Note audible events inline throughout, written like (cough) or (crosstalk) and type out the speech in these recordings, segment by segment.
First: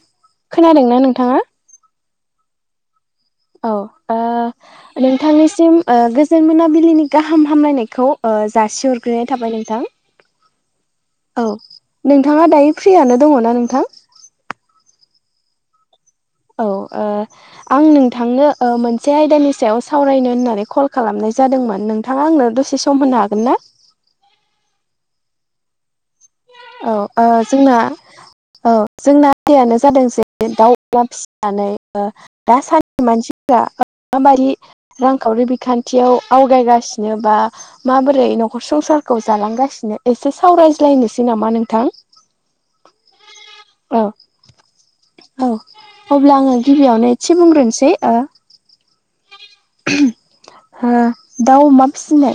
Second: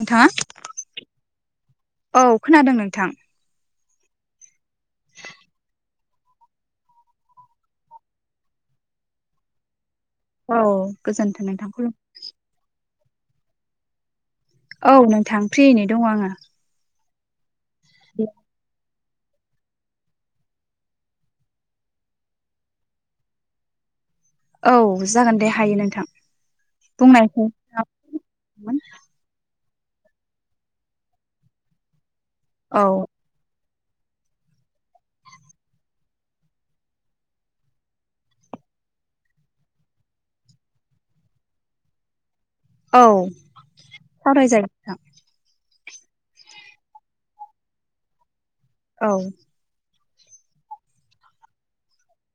नोंथांङा खोनादोंना नोंथांङा? औ खोनादों नोंथां। औ ओ नोंथांनिसिम गोजोन मोनाबिलिनि गाहाम हामलायनायखौ जासिहरग्रोनाय थाबाय नोंथां। औ गोजोन्थों नोंथां। नोंथांङा दायो फ्रियनो दंङोना नोंथां? औ नोंथां फ्रियैनो दंङो आंङो। औ ओ आं नोंथांनो मोन मोनसे आयदानि सायाव सावरायनो होननानै कल खालामनाय जादोंमोन नोंथाङा आंनो दसे सम होनो हागोन ना। औ जागोन दे हायो नोंथां। औ ओ बुंनायखौ जोंना औ जोंना (unintelligible) नो जादों जे दाउ अमला फिसिनानै दासानदि औ मानसि माबायि रांखावरि बिखान्थियाव आवगायगासिनो बा माबोरै न'खर संसारखौ जालांगासिनो एसे सावरायज्लायनोसै नामा नोंथां। औ औ सावरायजागोन नोंथां। औ अब्ला आंङो गिबियावनो एसे बुंग्रोनोसै ओ औ दाउ अमा फिसिनाय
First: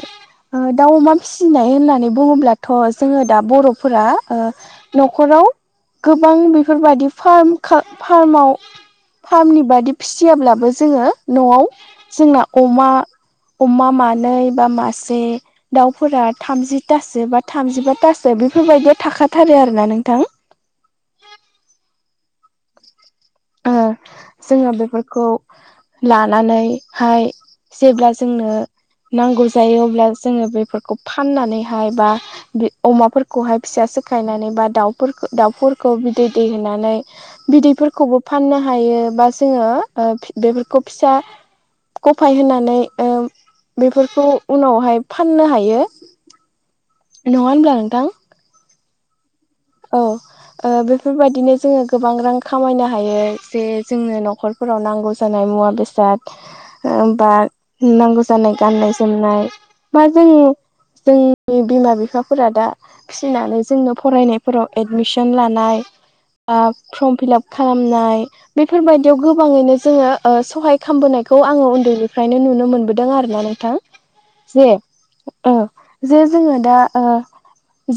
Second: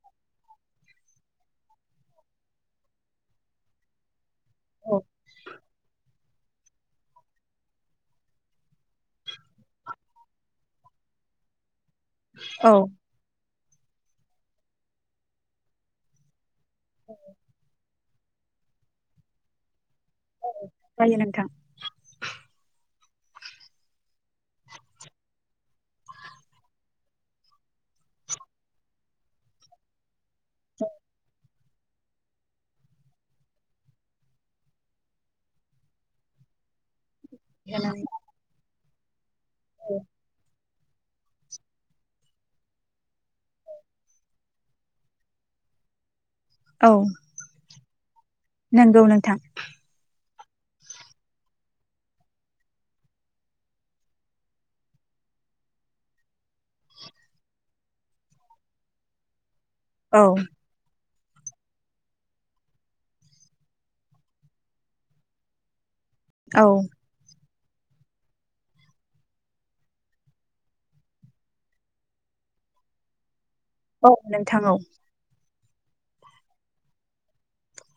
दाउ अमा फिसिनाय होननानै बुङोब्लाथ' जोंङो दा बर'फोरा ओ औ न'खराव गोबां बेफोरबायदि फार्म खा फार्माव फार्मनि बादि फिसियाब्लाबो जोङो न'आव जोंना औ अमा अमा मानै बा मासे दाउफोरा थामजिथासो बा थामजिबााथासो बेफोरबायदिया थाखाथारो आरोना नोंथां। जायो नोंथां। ओ जोङो बेफोरखौ लानानैहाय जेब्ला जोंनो नांगौ जायो अब्ला जोङो बेफोरखौ फाननानैहाय बा अमाफोरखौहाय फिसा सोखायनानै बा दाउफोरखो दाउफोरखौ बिदै दैहोनानै बिदैफोरखौबो फाननो हायो बा जोङो बेफोरखौ फिसा गफाय होनानै ओ बेफोरखौ उनावहाय फाननो हायो औ नङा होमब्ला नोंथां। नंगौ नोंथां औ ओ बेफोरबायदिनो जोङो गोबां रां खामायनो हायो जे जोंनो न'खर फोराव नांगौ जानाय मुवा बेसाद होमबा नांगौ जानाय गाननाय जोमनाय मा औ जों जोंनि बिमा बिफाफोरा दा फिसिनानै जोंनो फरायनाय फोराव एडमिसन लानाय औ फर्म फिलाप खालामनाय बेफोरबायदियाव गोबाङैनो जोङो ओ सहाय खालामबोनायखौ आङो उन्दैनिफ्रायनो नुनो मोनबोदों आरोना नोंथां औ नोंथां जे औ ओ जे जोङो दा ओ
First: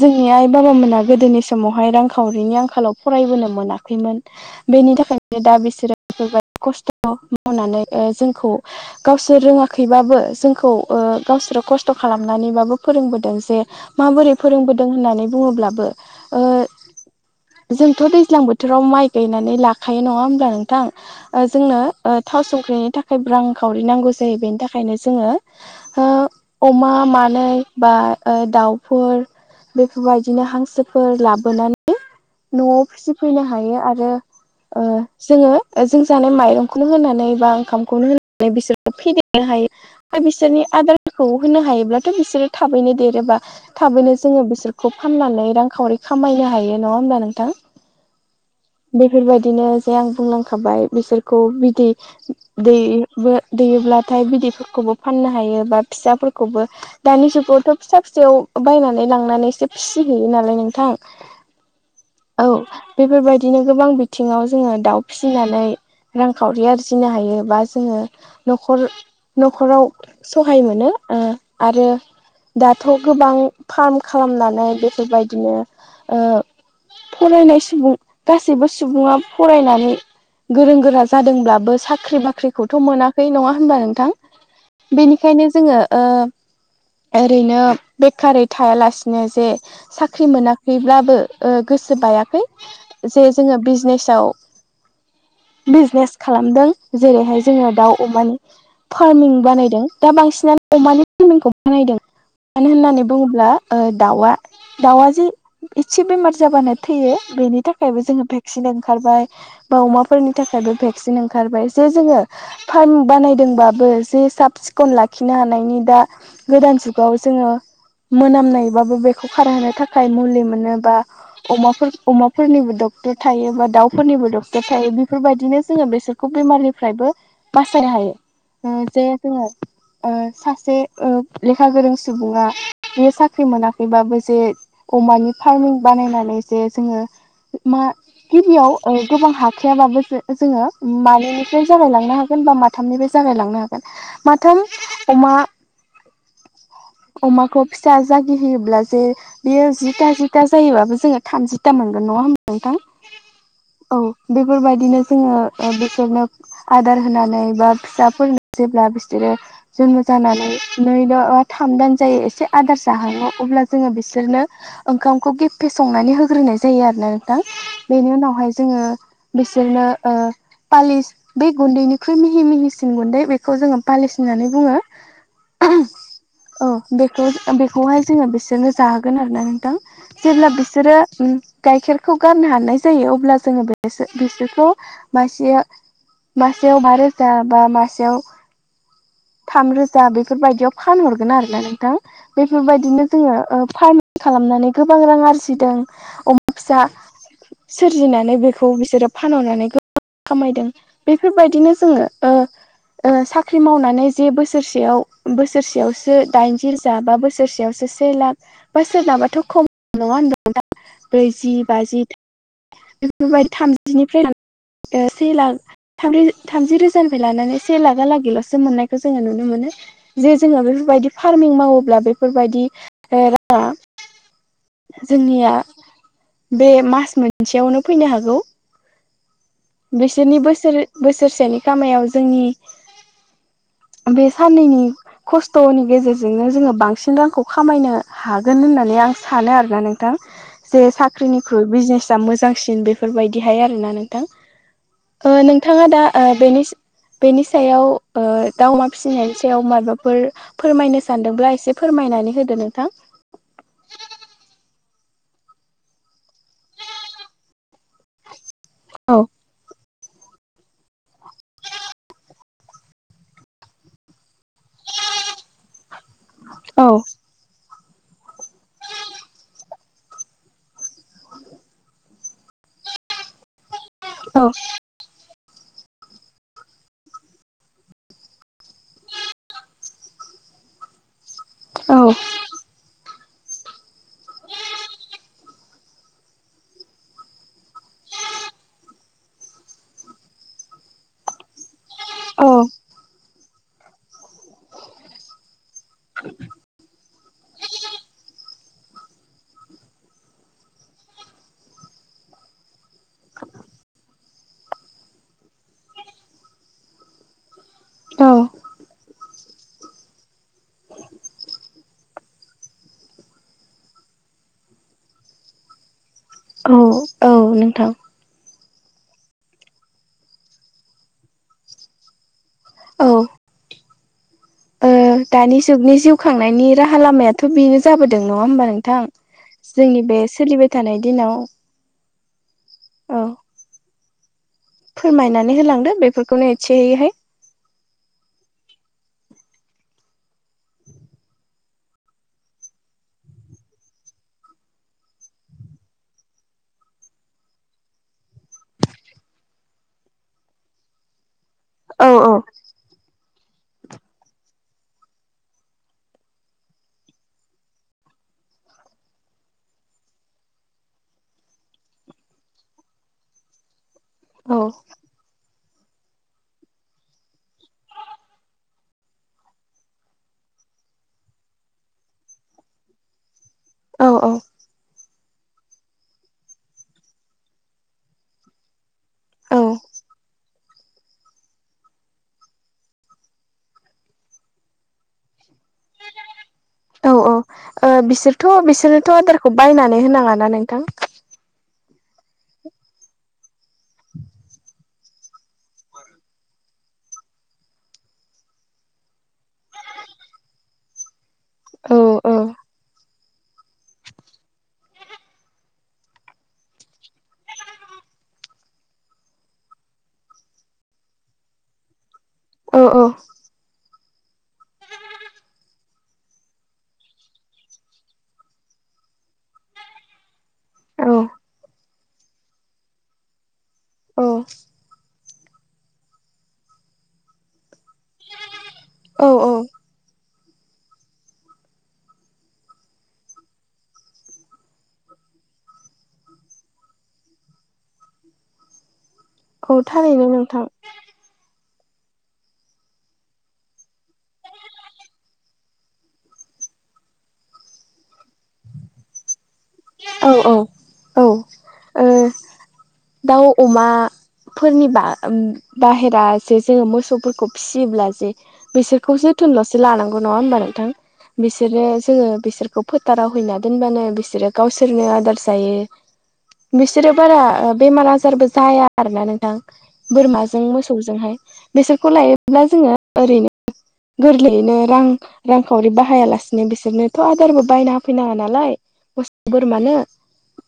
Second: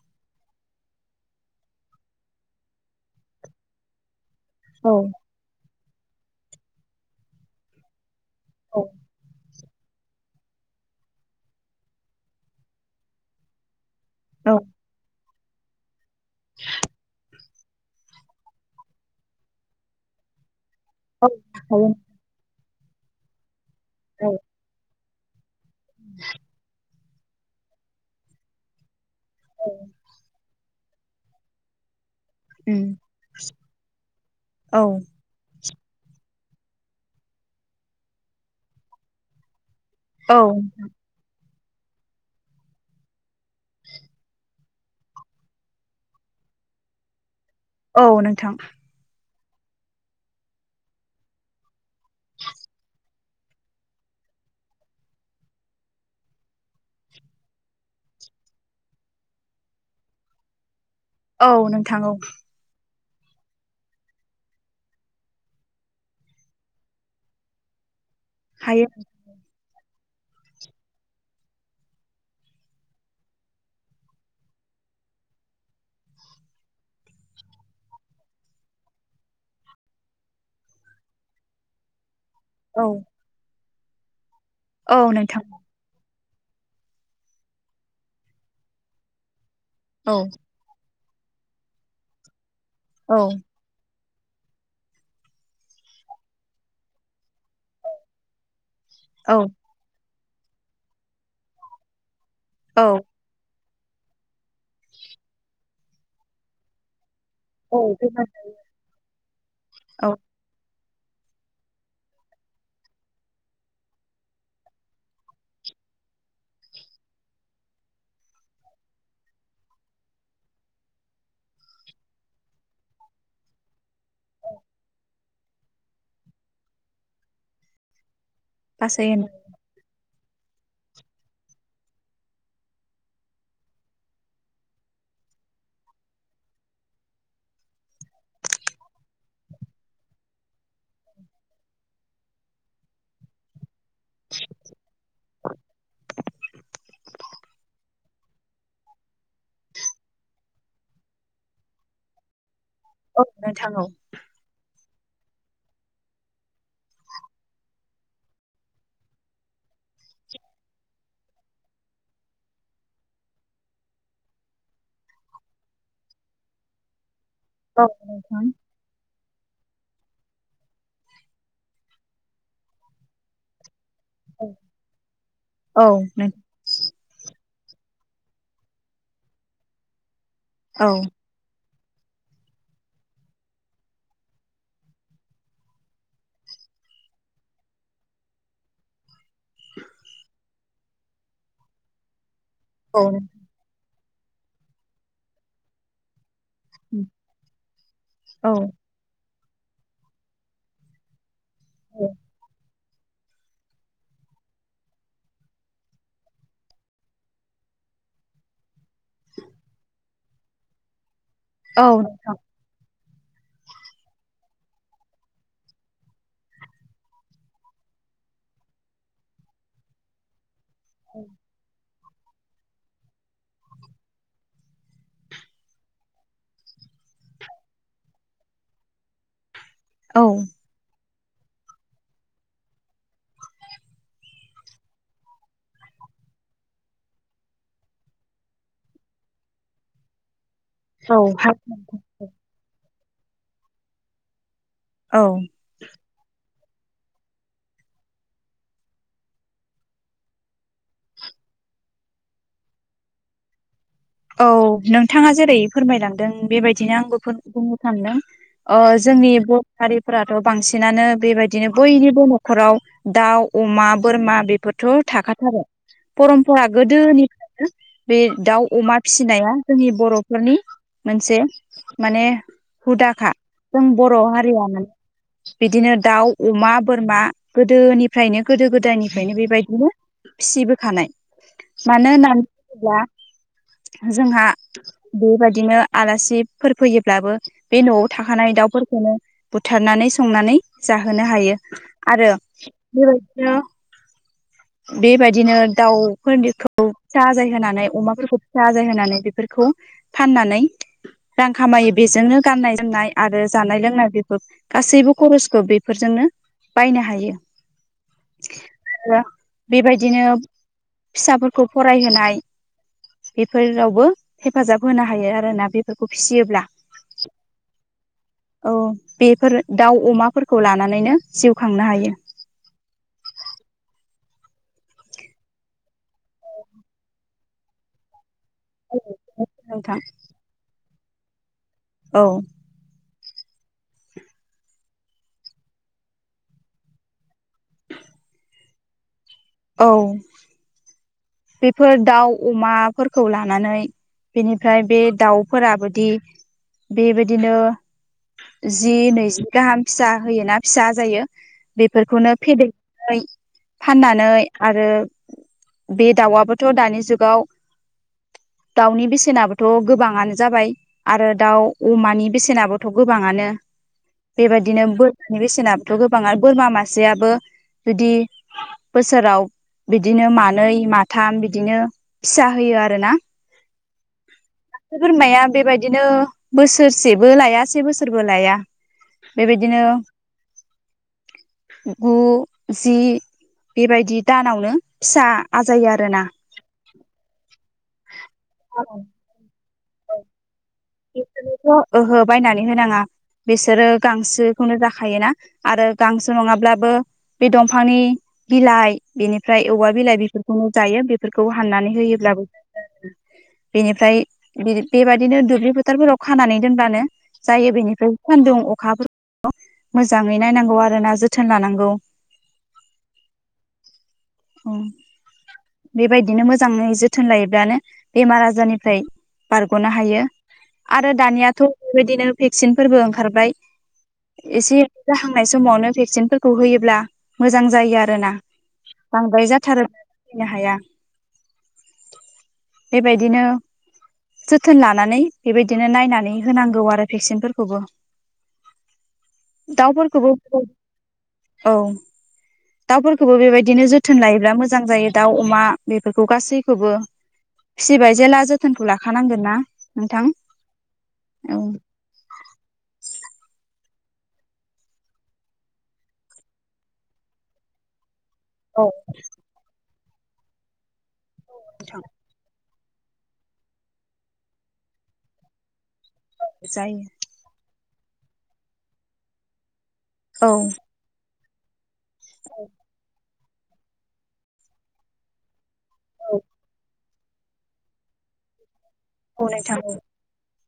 जोंनि आइ बाबामोना गोदोनि समावहाय रांखावरिनि आंखालाव फरायबोनो मोनाखैमोन औ बेनि थाखायनो दा बिसोरो बेफोरबायदि जोबोद खस्थ मावनानै जोंखौ औ गावसोर रोङा खैबाबो जोंखौ ओ गावसोरो खस्थ खालामनानैबाबो फोरोंबोदों जे माबोरै फोरोंबोदों होननानै बुङोब्लाबो ओ जोंथ दैज्लां बोथोराव माइ गायनानै लाखायो नङा होमब्ला नोंथां औ ओ जोंनो ओ थाव संख्रिनि थाखाय रां खावरि हायो नांगौ औ जायो बेनि थाखायनो जोङो ओ अमा मानै बा ओ दाउफोर औ बेफोरबायदिनो हांसोफोर लाबोनानै न'आव उम फिसिफैनो हायो आरो औ ओ जोङो जों जानाय माइरंखौनो होनानै बा ओंखामखौनो होनानै बिसोरखौ फेदेर हायो ओमफ्राय औ बिसोरनि आदारखौ होनो हायोब्लाथ बिसोरो थाबैनो देरोबा थाबैनो जोङो बिसोरखौ फाननानै रांखावरि खामायनो हायो नङा होमब्ला नोंथां औ नोंथां बेफोरबायदिनो जे आं बुंलांखाबाय बिसोरखौ बिदै दै दैयोब्लाथाय बिदैफोरखौबो फाननो हायो बा फिसाफोरखौबो दानि जुगावथ फिसा फिसायाव बायनानै लांनानै सो फिसिहैयो नालाय नोंथां औ नोंथां औ औ बेफोरबायदिनो गोबां बिथिङाव जोङो दाउ फिसिनानै रांखावरि आरजिनो हायो बा जोङो न'खर हायो न'खराव सहाय मोनो ओ आरो दाथ गोबां फार्म खालामनानै बेफोरबायदिनो ओ फरायनाय सुबुं गासैबो सुबुङा फरायनानै गोरों गोरा जादोंब्लाबो साख्रि बाख्रि खौथ औ मोनाखै नङा होनबा नोंथां औ नोंथां बेनिखायनो जोङो ओ ओरैनो बेखारै थायालासिनो जे औ साख्रि मोना‌ खैब्लाबो ओ गोसो बायाखै औ जे जोङो बिजनेसाव बिजनेस खालामदों जेरैहाय जोङो दाउ अमानि औ फार्मिं बानायदों दा बांसिनानो अमानि फार्मिंखौ बानायदों मानो औ होननानै बुङोब्ला ओ दाउआ दाउआ जे एसे बेमार जाबानो थैयो बेनि थाखायबो औ जोङो भेक्सिन ओंखारबाय बा औ अमाफोरनि नि थाखायबो भेक्सिन ओंखारबाय जे जोङो फार्म बानायदोंबाबो जे साब सिखन लाखिनो हानायनि दा गोदान जुगाव जोङो मोनामनायबाबो बेखौ खारहोनो थाखाय मुलि मोनो बा अमाफोर अमाफोरनिबो डक्टर थायो बा दाउफोरनिबो डक्टर थायो बेफोरबायदिनो जोङो बेसोर बेमारनिफ्रायबो बासायनो हायो जे गासै होन जोङो ओ सासे ओ लेखा गोरों सुबुङा बेयो साख्रि मोनाखैबाबो जे अमानि फार्मिं बानायनानै जे जोङो मा गिबियाव ओ गोबां हाखायाबाबो जोङो मानैनिफ्राय जागायलांनो हागोन बा माथा थामनिफ्राय जागाय लांनो हागोन माथाम अमा अमाखौ फिसा जागि होयोब्ला जे बेयो जिथा जि था जायोबाबो जोङो थामजिथा मोनगोन नङा ह नोंथां औ नोंथां औ बेफोरबायदिनो जोङो बिसोरनो आदार होनानै बा फिसाफोर जेब्ला बिसोरो जन्म जानानै नै बा थाम दान जायो एसे आदार जाहाङो अब्ला जोङो बिसोरनो ओंखामखौ गेफे संनानै होग्रोनाय जायो आरोना नोंथां औ बेनि नोंथां उनावहाय जोङो बिसोरनो पालिस बे गुन्दैनिख्रुइ मिहि मिहिसिन गुन्दै बे खौ जोङो औ होननानै बुङ नों औ बेखौ बेखौहाय जोङो बिसोरनो जाहोगोन आरो ना नोंथां जेब्ला औ बिसोरो गाइखेरखौ गारनो हानाय जायो अब्ला जोङो बेस बिसोरखौ मासेया मासेयाव बा रोजा बा मासेयाव थामरोजा बेफोरबायदियाव फानहरगोन आरोना नोंथां औ बेफोरबायदिनो जोङो फार्मि खालामनानै गोबां रां आरजिदों फिसा सोरजिनानै बेखौ बिसोरो फानहनानै खामायदों बेफोरबायदिनो जोङो ओ साख्रि मावनानै जे बोसोरसेयाव बोसोरसेयावसो दाइनजि रोजा बा बोसोरसेयावसो से लाख बा सोरनाबाथ' खम नङा होनबा नोंथां ब्रैजि औ बाजि बेफोरबाय थामजिनिफ्राय से लाख थाम थामजि रोजानिफ्राय लानानै से लाखा लागैलसो मोननायखौ जोङो नुनो मोनो जे जोङो बेफोरबायदि फार्मिं मावोब्ला बेफोरबायदि राङा जोंनिया बे मास मोनसेयावनो फैनो हागौ औ बिसोरनि बोसोर बोसोरसेनि खामायाव जोंनि बे साननैनि खस्थनि गेजेरजोंनो जोङो बांसिन रांखौ खामायनो हागोन होननानै आं स सानो आरोना नोंथां जे औ हा साख्रिनिख्रुइ बिजनेस मोजांसिन बेफोरबायदिहाय आरोना औ नोंथां नोंथाङा दा बेनि बेनि सायाव ओ दाउ अमा फिसिनायनि सायाव मायाबाफोर फोरमायनो सानदोंब्ला एसे फोरमायनानै होदो नोंथां औ नोंथाङा जेरै फोरमायलांदों बेबायदिनो आंबो बुंनो सानदों औ जोंनि बर' हारि बांसिनानो बेबायदिनो बयनिबो न'खराव दाउ अमा बोरमा बे फोरथ थाखाथारो परमपरा औ गोदोनिफ्रायनो बे दाउ अमा फिसिनाया जोंनि बर'फोरनि मोनसे माने हुदाखा जों बर' औ हारिया म बिदिनो दाउ अमा बोरमा गोदोनिफ्रायनो गोदो गोदायनिफ्रायनो बेबायदिनो फिसिबोखानाय औ मानो होननानै बुङोब्ला जोंहा बेबायदिनो आलासिफोर फैयोब्लाबो बे न'आव थाखानाय दाउफोरखौनो बुथारनानै संनानै जाहोनो हायो आरो औ बेबायदिनो बेबायदिनो दाउफोरनिखौ फिसा आजाय होनानै अमाफोरखौ फिसा आजाय होनानै बेफोरखौ फाननानै रां खामायो बेजोंनो गाननाय जोमनाय आरो जानाय लोंनाय बेफोर गासैबो खरसखौ बेफोरजोंनो बायनो हायो औ (unintelligible) बेबायदिनो फिसाफोरखौ फरायहोनाय बेफोरावबो हेफाजाब होनो हायो आरोना बेफोरखौ फिसियोब्ला औ औ नोंथां औ बेफोर दाउ अमाफोरखौ लानानैनो जिउ खांनो हायो औ दानि जुगनि जिउ खांनायनि राहा लामायाथ बेनो जाबोदों नङा होमबा नों थां नोंथां जोंनि बे सोलिबाय थानाय दिनाव औ औ फोरमायनानै होलांदो बेफोरखौनो एसेयैहाय औ बेफोर दाउ अमाफोरखौ लानानै बेनिफ्राय बे दाउफोराबदि बेबायदिनो जि नैजि गाहाम फिसा होयोना फिसा आजायो औ औ बेफोरखौनो फेदेरनानै फाननानै आरो बे दाउआबोथ' दानि जुगाव दाउनि बेसेनाबोथ' गोबाङानो जाबाय आरो दाउ अमानि बेसेनाबोथ' गोबाङानो औ बेबायदिनो बो नि बेसेनाथ' गोबां आरो बोरमा मासेयाबो जुदि बोसोराव बिदिनो मान नैै माथाम बिदिनो फिसा होयो आरो ना औ औ खायसे बोरमाया बेबायदिनो बोसोरसेबो लाया से बोसोरबो लाया औ बेबायदिनो गु जि बेबायदि दानावनो फिसा आजायो आरोना औ औ ओ बिसोरथ' बिसोरनोथ' आदारखौ बायनानै होनाङाना नोंथां बिसोरनोथ' ओहो बायनानै होनाङा बिसोरो गांसोखौनो जाखायोना आरो गांसो नङाब्लाबो बे दंफांनि बिलाइ बेनिफ्राय औवा बिलाइ बेफोरखौनो जायो बे फोरखौ हाननानै औ औ होयोब्लाबो बेनिफ्राय बेबायदिनो दुब्लि फो थारफोराव खानानै दोनब्लानो जायो बेनिफ्राय सान्दुं अखाफोरखौ मोजाङै नायनांगौ आरोना जोथोन लानांगौ औ औ अ बेबायदिनो मोजाङै जोथोन लायोब्लानो बेमार आजारनिफ्राय बारग'नो हायो आरो औ दानियाथ' बेबायदिनो भेक्सिनफोरबो ओंखारबाय औ एसे जाहांनाय समावनो भेक्सिनफोरखौ होयोब्ला मोजां जायो आरोना औ बांद्राय औ जाथारो नो हाया बेबायदिनो जोथोन लानानै बेबायदिनो नायनानै होनांगौ आरो भेक्सिनफोरखौबो औ थारैनो दाउफोरखौबो नोंथां औ दाउफोरखौबो बेबायदिनो जोथोन लायोब्ला मोजां जायो दाउ अमा बेफोरखौ गासैखौबो फिसिबाय जेला जोथोनखौ लाखानांगोन ना औ नोंथां औ औ ओ दाउ अमा फोरनि बा बाहेर जे जोंङो मोसौफोरखौ फिसियोब्ला जे औ बिसोरखौसो जोथोनल' लानांगौ नंङा होमबा नोंथां बिसोरो जोंङो बिसोरखौ बेखौ फोथाराव हैना दोनबानो बिसोरो गावसोरनो आदार जायो जायो बिसोरो बारा बेमार आजारबो जाया आरोना नोंथां औ बोरमाजों मोसौ मोसौजोंहाय बेसोरखौ लायोब्ला जोंङो ओरैनो गोरलैयैनो रां रांखावरि बाहायालासिनो बिसोरनोथ' आदारबो बायना होफैनाङा नालाय औ मोसौ नोंथां बोरमानो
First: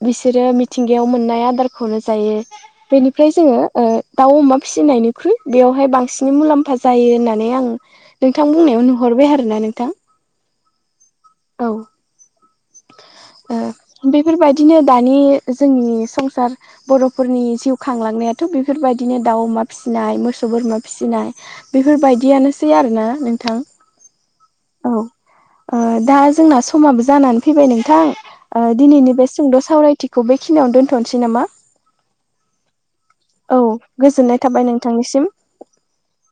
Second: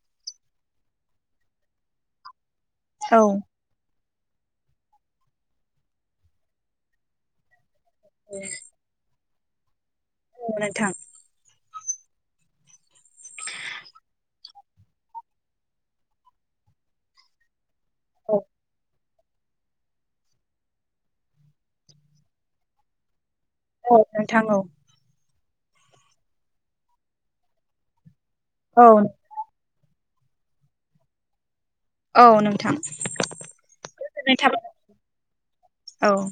बिसोरो मिथिंगायाव मोननाय आदारखौनोजायो औ बेनिफ्राय जोंङो दाउ अमा फिसिनायनिख्रुइ बेवहाय बांसिन मुलाम्फा जायो होननानै आं नोंथां बुंनायाव नु हरबाय आरोना नोंथां औ नोंथां औ बेफोरबायदि बिदिनो दानि जोंनि संसार बर'फोरनि जिउ औ खांलांनायाथ' बेफोरबायदि बिदिनो दाउ अमा फिसिनाय मोसौ बोरमा फिसिनाय बेफोरबायदियानोसै आरोोना नोंथां औ नोंथां औ औ ओ दा जोंना समाबो जानानै फैबाय नोंथां औ दिनैनि बे सुंद' सावरायथिखौ बेखिनियावनो दोन्थ'नोसै नामा? औ नोंथां औ गोजोननाय थाबाय नोंथांनिसिम औ